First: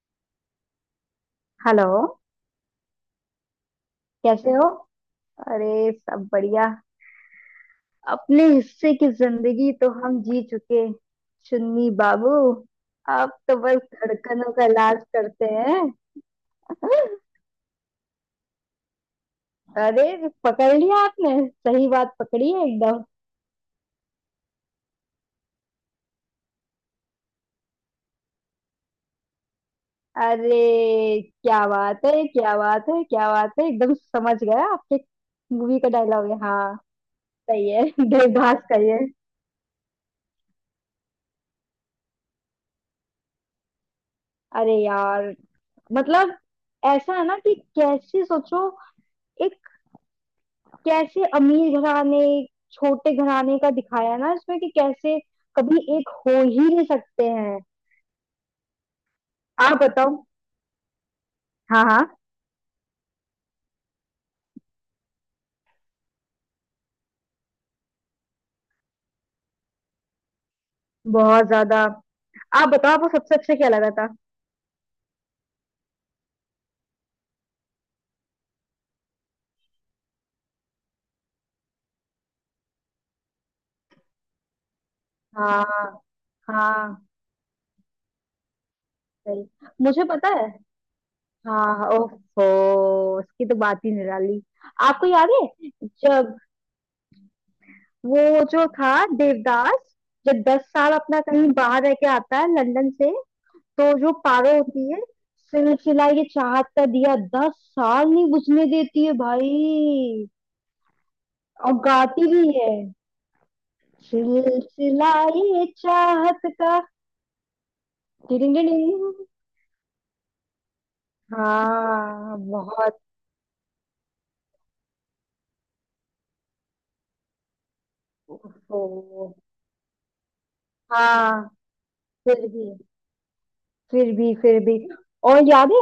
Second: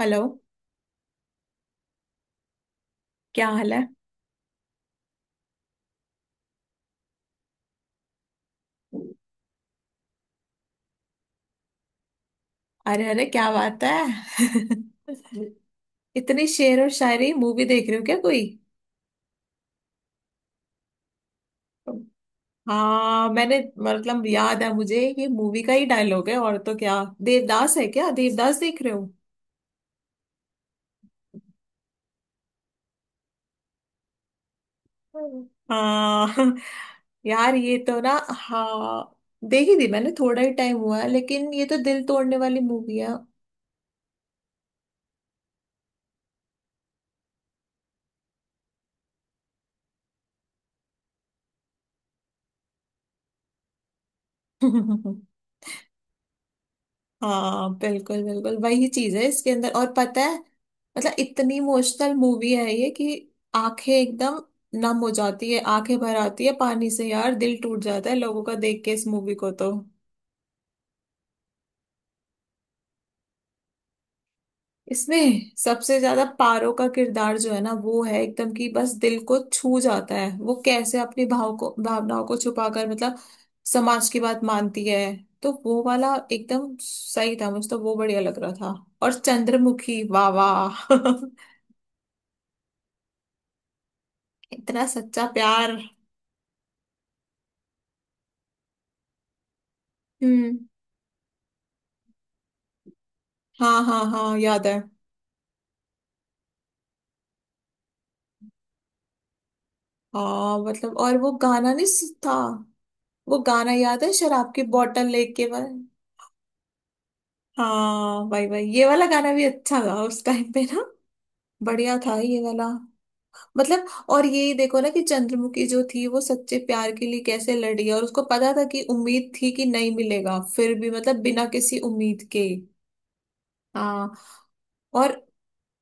Hello. Hello. क्या हाल है? कैसे हो? अरे सब बढ़िया। अपने हिस्से की जिंदगी तो हम जी चुके, चुन्नी बाबू। अरे अरे अब क्या तो बस बात है। धड़कनों का इलाज करते हैं। इतनी शेर और शायरी मूवी देख रहे हो क्या कोई? अरे पकड़ लिया आपने। सही बात पकड़ी है एकदम। हाँ मैंने। मतलब याद है मुझे, ये मूवी का ही डायलॉग है और तो क्या। देवदास है क्या? देवदास देख रहे हो? अरे क्या बात है, क्या बात है, क्या बात है, एकदम समझ गया आपके। मूवी का डायलॉग हाँ। है, हाँ। यार सही ये है। तो ना। देवदास का ये। हाँ। देखी थी मैंने, थोड़ा ही टाइम हुआ है, लेकिन ये तो दिल तोड़ने वाली मूवी है। अरे यार, मतलब ऐसा है ना कि कैसे सोचो। एक कैसे अमीर घराने, छोटे घराने का दिखाया है ना इसमें कि कैसे कभी एक हो ही नहीं सकते हैं। हाँ बिल्कुल बिल्कुल, वही चीज है इसके अंदर। आप और पता बताओ। है, मतलब इतनी हाँ हाँ, इमोशनल मूवी है ये कि आंखें एकदम नम हो जाती है, आंखें भर आती है पानी से, यार दिल टूट जाता है लोगों का देख के इस मूवी को तो। बहुत ज्यादा। आप बताओ, आपको सबसे अच्छा क्या लगा था? इसमें सबसे ज्यादा पारो का किरदार जो है ना वो है एकदम, कि बस दिल को छू जाता है, वो कैसे अपनी भाव को भावनाओं को छुपाकर मतलब समाज की बात मानती है। तो वो हाँ वाला एकदम हाँ। सही था, मुझे तो वो बढ़िया लग रहा था। और सही। चंद्रमुखी मुझे वाह पता है। वाह। हाँ, ओहो, उसकी तो बात ही निराली। इतना आपको सच्चा याद है प्यार। जब वो, जो था, देवदास, जब हम्म। 10 साल अपना कहीं बाहर रह के आता है लंदन से? हाँ तो हाँ जो हाँ पारो याद है। होती है, सिलसिला ये चाहत का दिया 10 साल नहीं बुझने देती है भाई। हाँ मतलब, और वो गाना और नहीं गाती था। भी है, वो गाना याद है, शराब की बोतल सिलसिला लेके ये वाला। चाहत का। हाँ भाई डिडिंग भाई, ये वाला डिडिंग। गाना भी अच्छा था उस टाइम पे ना। बढ़िया था हाँ ये वाला। बहुत। मतलब, और ये देखो ना कि चंद्रमुखी जो थी वो सच्चे प्यार के लिए कैसे लड़ी, और उसको पता था कि ओहो। उम्मीद थी कि नहीं मिलेगा, फिर भी मतलब बिना हाँ किसी उम्मीद फिर के। भी फिर हाँ। भी फिर भी। और। और याद है,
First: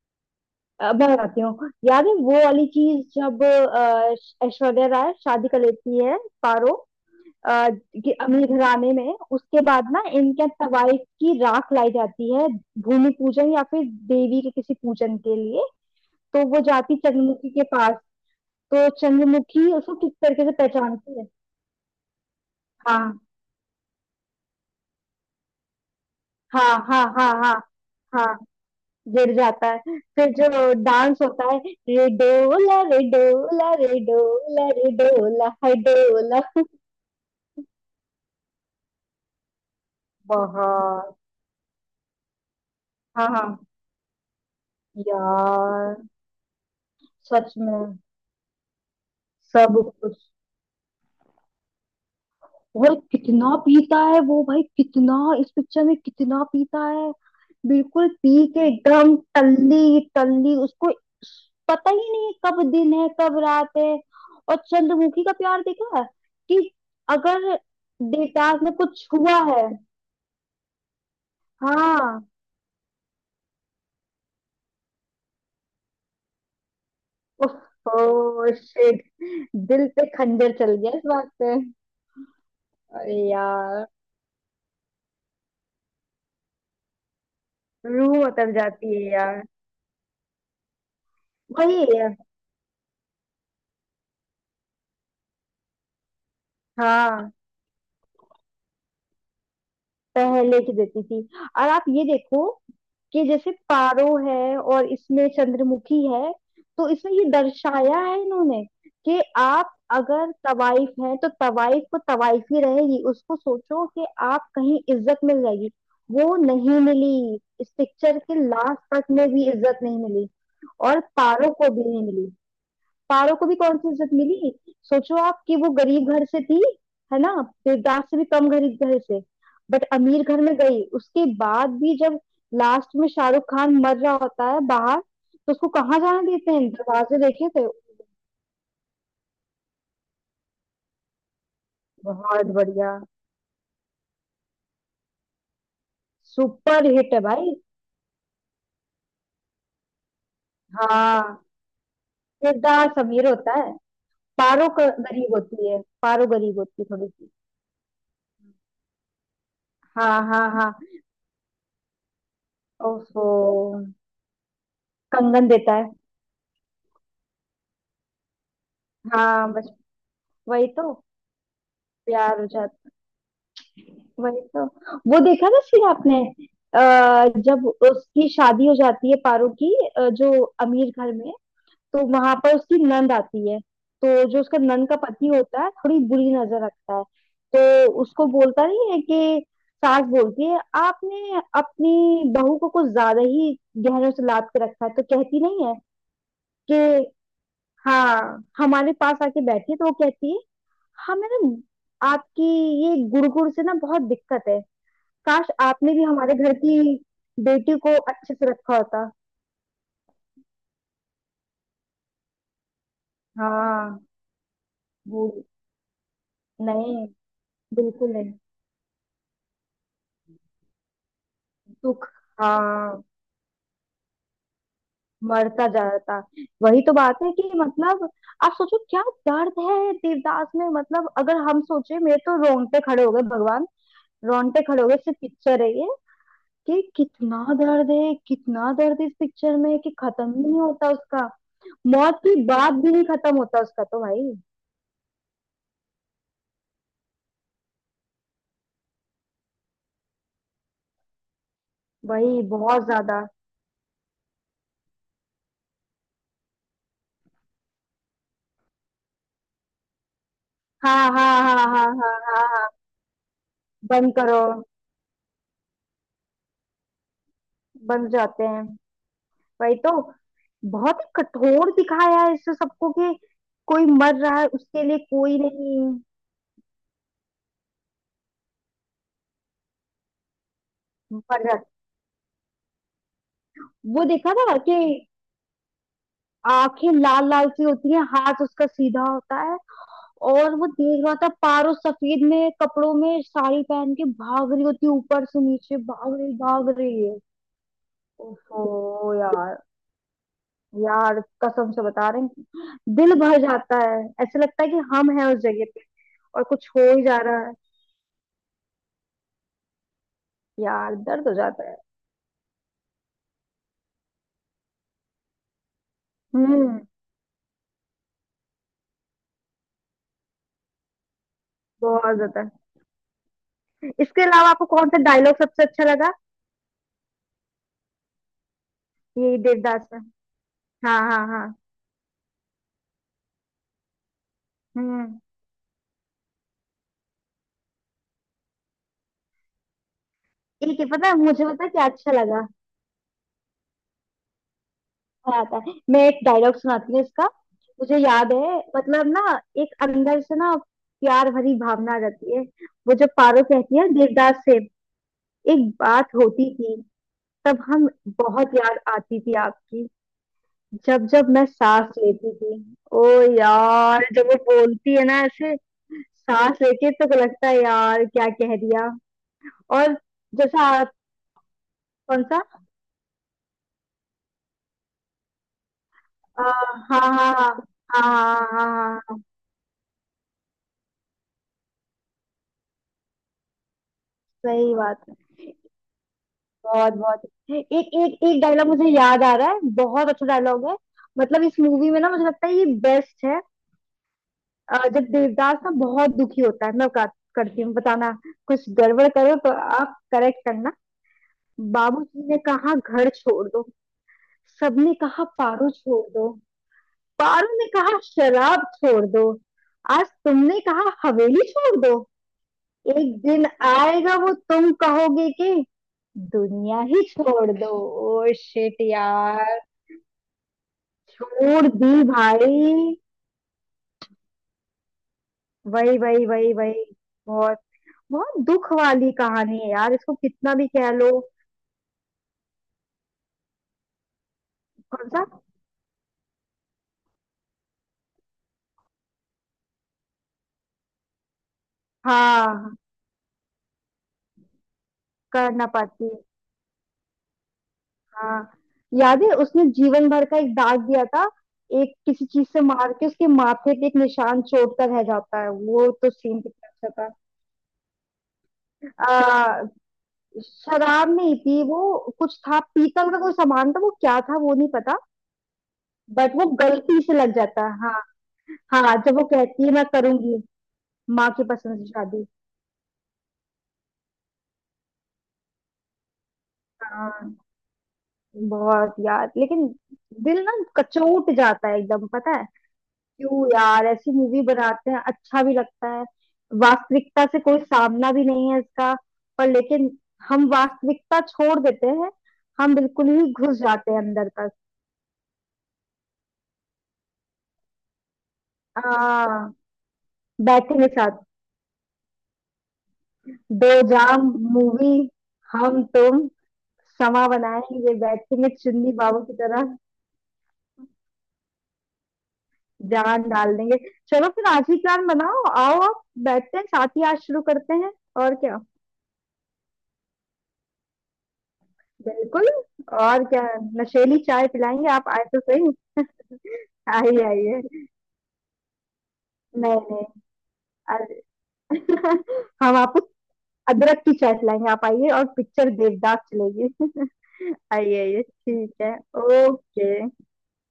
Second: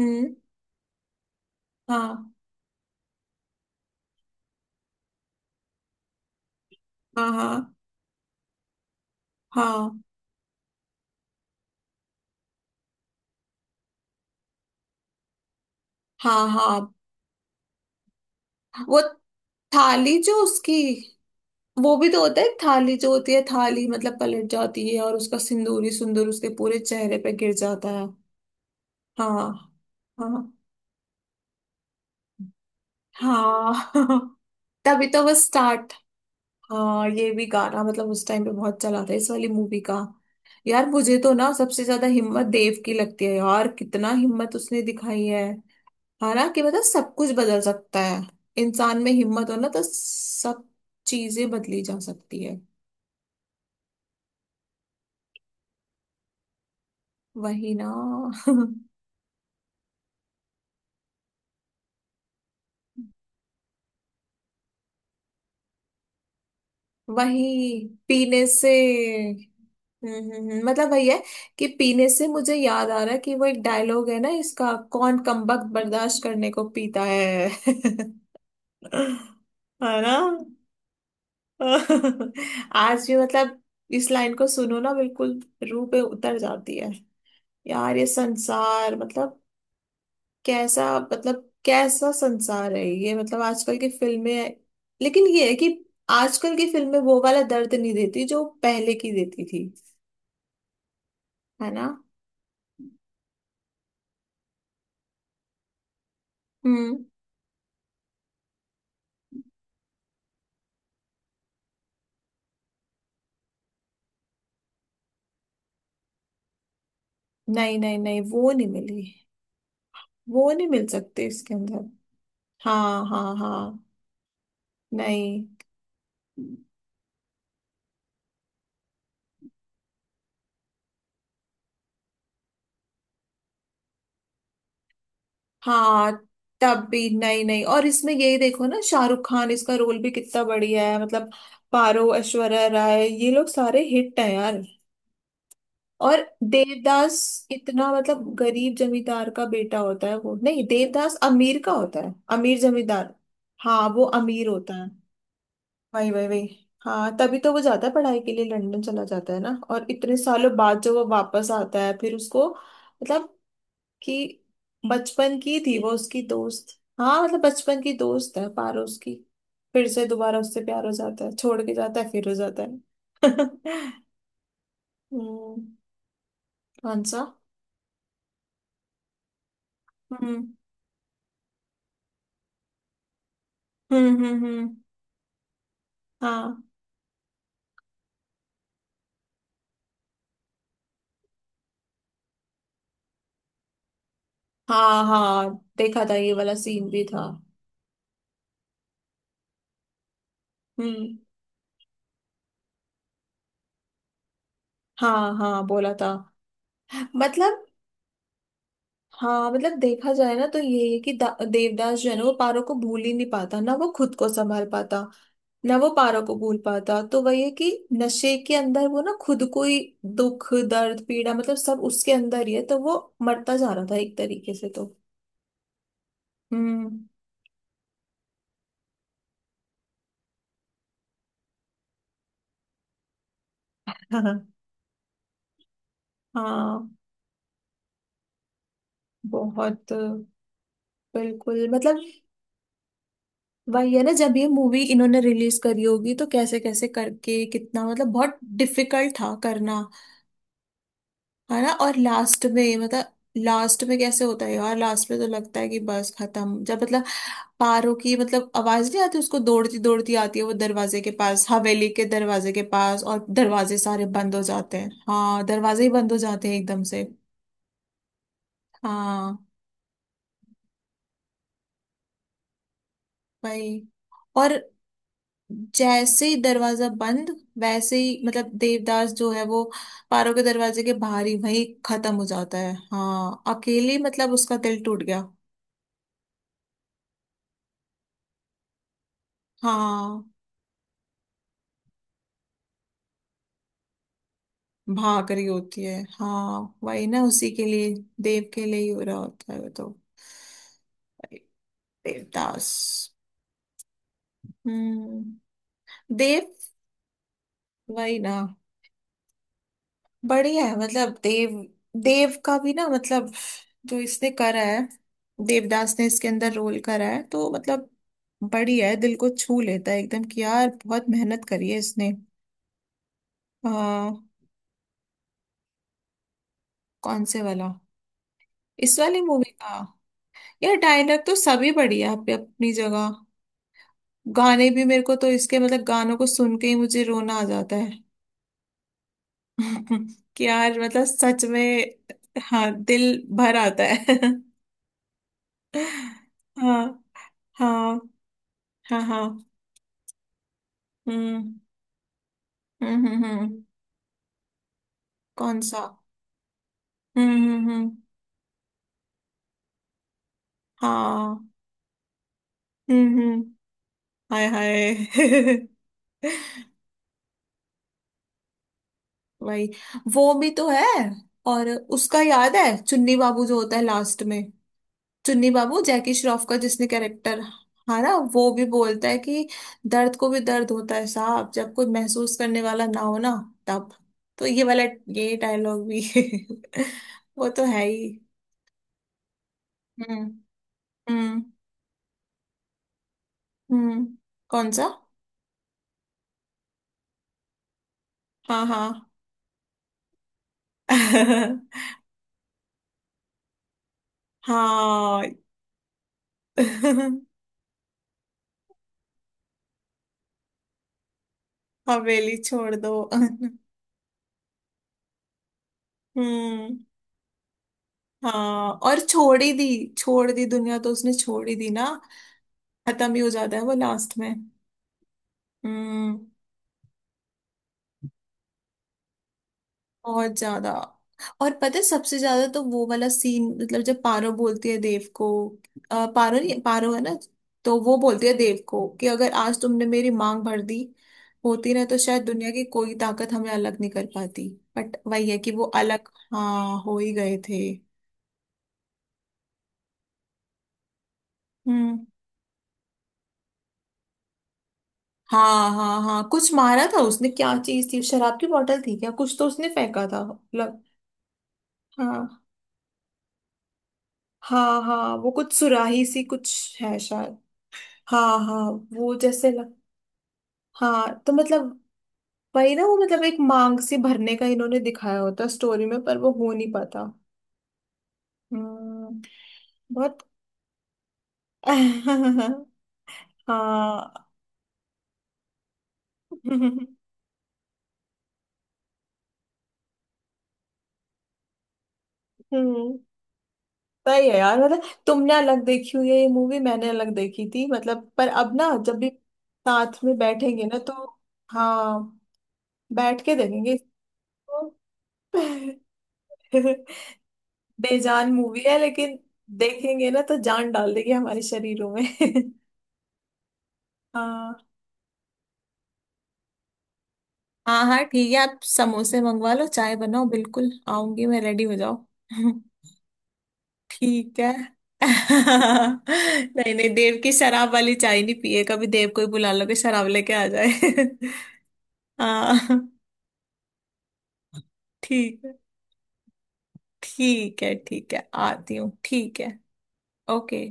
हम्म। मैं बताती हूँ। याद है हाँ वो वाली चीज जब ऐश्वर्या राय शादी कर लेती है, पारो, हाँ अ, हाँ कि अमीर घराने में? उसके बाद हाँ ना इनके यहाँ तवाइफ की राख लाई जाती है, भूमि पूजन या फिर देवी के किसी पूजन के लिए। हाँ तो वो हाँ। जाती चंद्रमुखी के पास। तो वो चंद्रमुखी उसको किस थाली जो तरीके से उसकी, पहचानती है। वो भी तो होता है, थाली जो हाँ होती है, थाली मतलब पलट जाती है और उसका सिंदूरी सुंदूर उसके हाँ पूरे हाँ चेहरे पे हाँ गिर हाँ जाता है। हाँ। हाँ गिर जाता है, फिर जो हाँ डांस होता है। रे डोला रे हाँ। डोला रे डोला रे तभी तो वो डोला हाय स्टार्ट। डोला। हाँ ये भी गाना, मतलब उस टाइम पे बहुत चला था इस वाली मूवी का। यार बहुत। मुझे तो ना सबसे ज्यादा हिम्मत देव की लगती हाँ है, हाँ यार कितना हिम्मत उसने दिखाई है। यार, हालांकि मतलब सब कुछ सच बदल में। सकता है, इंसान में हिम्मत हो ना सब तो कुछ। सब चीजें बदली जा सकती है। और कितना पीता है वो भाई, कितना! इस पिक्चर में कितना पीता है। वही ना। बिल्कुल पी के एकदम टल्ली टल्ली, उसको पता ही नहीं कब दिन है कब रात है। और चंद्रमुखी का प्यार देखा है कि अगर वही पीने देवदास से। ने कुछ छुआ है। मतलब वही है कि पीने हाँ। से मुझे याद आ रहा है कि वो एक डायलॉग है ना इसका, कौन कमबख्त बर्दाश्त करने को पीता है। ओह शिट, दिल है पे ना। खंजर चल गया इस बात पे। आज भी अरे मतलब यार, इस लाइन को सुनो ना, बिल्कुल रूह पे उतर जाती है। यार ये रूह उतर जाती संसार, है मतलब यार। कैसा, मतलब वही है। कैसा संसार है ये, मतलब आजकल की फिल्में। लेकिन ये है कि आजकल की फिल्में वो हाँ, वाला दर्द नहीं देती जो पहले की देती थी। पहले की देती थी। और है आप ना। ये देखो कि जैसे पारो है और इसमें चंद्रमुखी है। तो हम्म। इसमें ये दर्शाया है इन्होंने कि आप अगर तवाइफ हैं तो तवाइफ को तवाइफ ही रहेगी, उसको सोचो कि आप कहीं इज्जत मिल जाएगी। वो नहीं मिली, इस नहीं नहीं पिक्चर नहीं के वो नहीं लास्ट मिली। तक में भी इज्जत नहीं मिली। वो नहीं मिल और सकते पारो इसके को अंदर। भी नहीं मिली। हाँ हाँ पारो को भी कौन हाँ। सी इज्जत मिली? सोचो आप नहीं। कि वो गरीब घर से थी, है ना? देवदास से भी कम गरीब घर से। बट अमीर घर में गई उसके बाद भी जब लास्ट में शाहरुख खान मर रहा होता है बाहर, तो उसको कहाँ हाँ जाने देते हैं? तब भी दरवाजे नहीं देखे नहीं। थे। और इसमें यही देखो ना, शाहरुख खान इसका रोल भी कितना बढ़िया है मतलब। पारो, बहुत ऐश्वर्या बढ़िया। राय, ये लोग सारे हिट हैं यार। और सुपर हिट देवदास, है भाई। इतना मतलब गरीब जमींदार का बेटा होता है वो, नहीं देवदास हाँ, अमीर का होता है, अमीर देवदास जमींदार। अमीर होता है। हाँ वो अमीर पारो होता क- है। गरीब होती है, वही वही पारो वही। गरीब होती है थोड़ी हाँ सी। तभी तो वो जाता है पढ़ाई के लिए, लंदन चला जाता है ना, और इतने हाँ हाँ सालों हाँ। बाद जो वो वापस आता है फिर उसको ओहो, मतलब कि बचपन कंगन की देता थी है। वो उसकी दोस्त, हाँ मतलब बचपन की दोस्त है पारो उसकी, हाँ बस, फिर से दोबारा उससे वही प्यार हो तो, जाता है, छोड़ के जाता है फिर हो प्यार हो जाता जाता है। है। वही तो। वो देखा था हम्म। फिर आपने? कौन सा? जब उसकी शादी हो जाती है, पारो की, जो हम्म अमीर घर में, तो वहां पर उसकी नंद आती है। तो जो उसका हम्म। नंद का पति होता है, थोड़ी बुरी हाँ नजर रखता है। तो उसको बोलता नहीं है कि, सास बोलती है आपने अपनी बहू को कुछ ज्यादा ही गहनों से लाद के रखा है। हाँ तो कहती हाँ नहीं है देखा था, ये वाला कि सीन भी था। हाँ, हमारे पास आके बैठी है। तो वो कहती है, हाँ हम्म। मैडम आपकी ये गुड़ गुड़ से ना बहुत दिक्कत है। हाँ काश हाँ बोला आपने भी था। हमारे घर की मतलब, बेटी को अच्छे से रखा होता। हाँ मतलब देखा जाए ना तो यही है कि देवदास जो है ना वो पारो को भूल ही नहीं पाता ना, वो हाँ, खुद को संभाल पाता वो। ना, वो पारो को भूल पाता, नहीं, तो वही है कि बिल्कुल नहीं। नशे के अंदर वो ना खुद को ही, दुख दर्द पीड़ा मतलब सब दुख, उसके अंदर ही है, तो वो हाँ। मरता जा रहा था एक तरीके से तो। मरता जाता। वही तो हम्म। बात है कि, मतलब, आप सोचो क्या दर्द है देवदास में। मतलब अगर हम सोचे, मेरे तो रोंगटे खड़े हो गए भगवान! हाँ रोंगटे खड़े हो गए, सिर्फ पिक्चर है ये। कि हाँ। कितना दर्द है, कितना दर्द है इस पिक्चर में, कि बहुत, खत्म ही नहीं होता उसका। बिल्कुल मतलब। मौत की बात भी नहीं खत्म होता उसका, वही तो है ना, भाई। जब ये मूवी इन्होंने रिलीज करी होगी तो कैसे कैसे करके, कितना मतलब बहुत डिफिकल्ट था करना। है ना। और वही, लास्ट में बहुत मतलब, ज्यादा। लास्ट में कैसे होता है यार, लास्ट में तो लगता है कि बस खत्म, जब मतलब पारो की मतलब आवाज नहीं आती, उसको दौड़ती दौड़ती आती है वो हाँ दरवाजे के हाँ पास, हाँ हाँ हाँ हाँ हवेली के हाँ दरवाजे के हाँ, पास, और दरवाजे सारे बंद बंद करो। हो जाते हैं, हाँ दरवाजे ही बंद हो जाते हैं एकदम से। बंद जाते हैं। हाँ वही तो। बहुत ही कठोर दिखाया है इसमें सबको कि भाई। कोई मर रहा है और उसके लिए कोई नहीं। जैसे ही दरवाजा बंद वैसे ही मतलब देवदास जो है वो पारो के दरवाजे के बाहर ही मर रहा वहीं है। खत्म हो जाता है, हाँ अकेली, वो मतलब देखा उसका था कि दिल टूट गया। आंखें लाल लाल सी होती है, हाथ उसका सीधा होता है। हाँ और वो देख रहा था पारो सफेद में कपड़ों में साड़ी पहन के भाग रही होती है, ऊपर भाग से रही नीचे होती है, भाग हाँ रही वही है। ना उसी के लिए, देव के लिए ही हो ओहो रहा होता यार, है वो तो। यार कसम से बता रहे हैं, देवदास। दिल भर जाता है। ऐसे लगता है कि हम हैं हम्म। उस जगह पे, और देव। कुछ हो ही जा रहा है। वही ना। बढ़िया है यार मतलब दर्द हो देव। जाता है। देव का भी ना मतलब, जो इसने करा है, देवदास ने इसके अंदर रोल हम्म करा है तो मतलब बढ़िया है, दिल को छू लेता है एकदम कि यार बहुत मेहनत करी है इसने। बहुत ज्यादा। आ, इसके अलावा आपको कौन सा डायलॉग सबसे अच्छा लगा? कौन से वाला? इस वाली ये मूवी का? देवदास में। यार हाँ डायलॉग हाँ तो हाँ। सभी बढ़िया है अपनी अपनी जगह। गाने भी, मेरे को हम्म तो इसके मतलब गानों को सुन के ही मुझे रोना आ जाता है। कि यार एक ही मतलब, पता है, सच मुझे पता है क्या में। अच्छा लगा। हाँ दिल भर आता है। आता है, मैं एक डायलॉग सुनाती हूँ हाँ इसका। हाँ मुझे याद है, हाँ मतलब हाँ। ना, एक अंदर से ना प्यार हम्म भरी भावना आ जाती है। वो जब पारो हम्म। कहती है देवदास से, कौन एक सा? बात होती थी तब, हम हम्म। बहुत याद आती थी आपकी, जब जब मैं हाँ। सांस लेती थी। ओ हम्म। यार, जब वो हाय बोलती है ना ऐसे हाय। सांस लेके, तो लगता है यार क्या कह दिया। वही। और वो भी जैसा तो है। आप-। और उसका कौन सा? याद है, चुन्नी बाबू जो होता है लास्ट में, चुन्नी बाबू जैकी आ, श्रॉफ का जिसने हाँ हाँ हाँ कैरेक्टर हाँ हारा, हाँ वो भी हाँ बोलता हाँ, है कि दर्द को भी दर्द होता है साहब जब कोई महसूस करने वाला ना हो ना, तब, तो ये सही वाला, बात है, ये डायलॉग भी। बहुत बहुत। वो तो एक है ही। एक एक डायलॉग मुझे याद आ रहा है, बहुत हम्म अच्छा डायलॉग है। हम्म मतलब इस मूवी में ना मुझे लगता है ये बेस्ट है। हम्म। कौन सा? जब देवदास ना बहुत दुखी होता है, मैं बात करती हूँ, बताना हाँ कुछ हाँ। गड़बड़ करो तो, आप करेक्ट करना। बाबूजी ने कहा घर छोड़ दो, सबने कहा हाँ। पारो छोड़ दो, पारो ने कहा शराब छोड़ दो, आज तुमने कहा हवेली छोड़ दो, हवेली छोड़ दो। एक दिन आएगा वो तुम कहोगे कि हम्म। दुनिया ही छोड़ दो। ओ हाँ शिट और छोड़ ही यार। दी, छोड़ दी दुनिया तो उसने, छोड़ ही छोड़ दी ना, दी भाई। खत्म ही हो जाता है वो लास्ट में। वही वही हम्म। वही वही। बहुत। बहुत दुख वाली कहानी है यार, इसको बहुत कितना भी ज्यादा। कह लो। और पता है, सबसे ज्यादा तो वो वाला सीन, मतलब जब पारो बोलती है देव कौन सा? को, पारो नहीं, पारो है ना, तो वो बोलती है देव को कि अगर आज तुमने मेरी मांग भर दी होती ना तो शायद दुनिया की हाँ, कोई ताकत हमें अलग नहीं कर पाती। बट वही है कि कर वो ना अलग। पाती। हाँ हो ही गए थे। हाँ, याद है उसने जीवन भर का एक दाग दिया था? एक हम्म। किसी चीज से मार के उसके माथे पे एक निशान चोट का रह जाता है, हाँ वो हाँ तो हाँ सीन कुछ मारा कितना था अच्छा उसने, क्या चीज थी, शराब की बोतल थी था। क्या, कुछ तो उसने फेंका था मतलब। शराब नहीं थी वो, कुछ हाँ था पीतल का कोई सामान था। वो क्या था वो नहीं हाँ पता। हाँ वो कुछ सुराही सी बट वो कुछ है गलती से लग शायद। जाता है हाँ। हाँ हाँ। हाँ, वो जब वो जैसे कहती है लग- मैं करूंगी हाँ माँ तो की मतलब पसंद से शादी। वही ना, वो मतलब एक मांग सी भरने का इन्होंने दिखाया होता स्टोरी में पर वो हो नहीं पाता। हाँ, बहुत हम्म। यार लेकिन। बहुत। दिल ना कचोट जाता है एकदम, पता है? क्यों यार ऐसी हाँ। मूवी बनाते हैं, अच्छा भी लगता है। हम्म। वास्तविकता से कोई सामना भी नहीं है इसका, पर लेकिन हम वास्तविकता छोड़ देते हैं, हम बिल्कुल ही घुस जाते हैं अंदर सही है तक। यार, मतलब तुमने अलग देखी हुई है ये मूवी, मैंने अलग देखी थी मतलब, पर अब ना जब भी हाँ, साथ में बैठेंगे ना बैठेंगे तो। साथ। हाँ। बैठ के दो देखेंगे जाम, इसको। मूवी, हम तुम, समा बनाएंगे, बेजान बैठेंगे मूवी है, चुन्नी लेकिन बाबू की तरह। देखेंगे ना तो जान डाल देगी हमारे शरीरों में। जान डाल देंगे। चलो फिर हाँ आज ही प्लान बनाओ, आओ, आप बैठते हैं साथ ही, आज शुरू करते हाँ हैं। हाँ ठीक और है, आप क्या, समोसे मंगवा लो, चाय बनाओ, बिल्कुल आऊंगी मैं, रेडी हो जाओ। बिल्कुल। और क्या, नशेली ठीक चाय है। पिलाएंगे, आप आए तो सही। नहीं नहीं देव आइए की शराब आइए। वाली चाय नहीं पिए कभी, देव को ही बुला लो कि नहीं नहीं। शराब लेके आ जाए। अरे हम हाँ आपको अदरक की चाय पिलाएंगे, आप आइए और ठीक है, पिक्चर देवदास चलेगी। ठीक है, आइए ठीक आइए, है ठीक आती हूँ, है। ठीक है। ओके। ओके।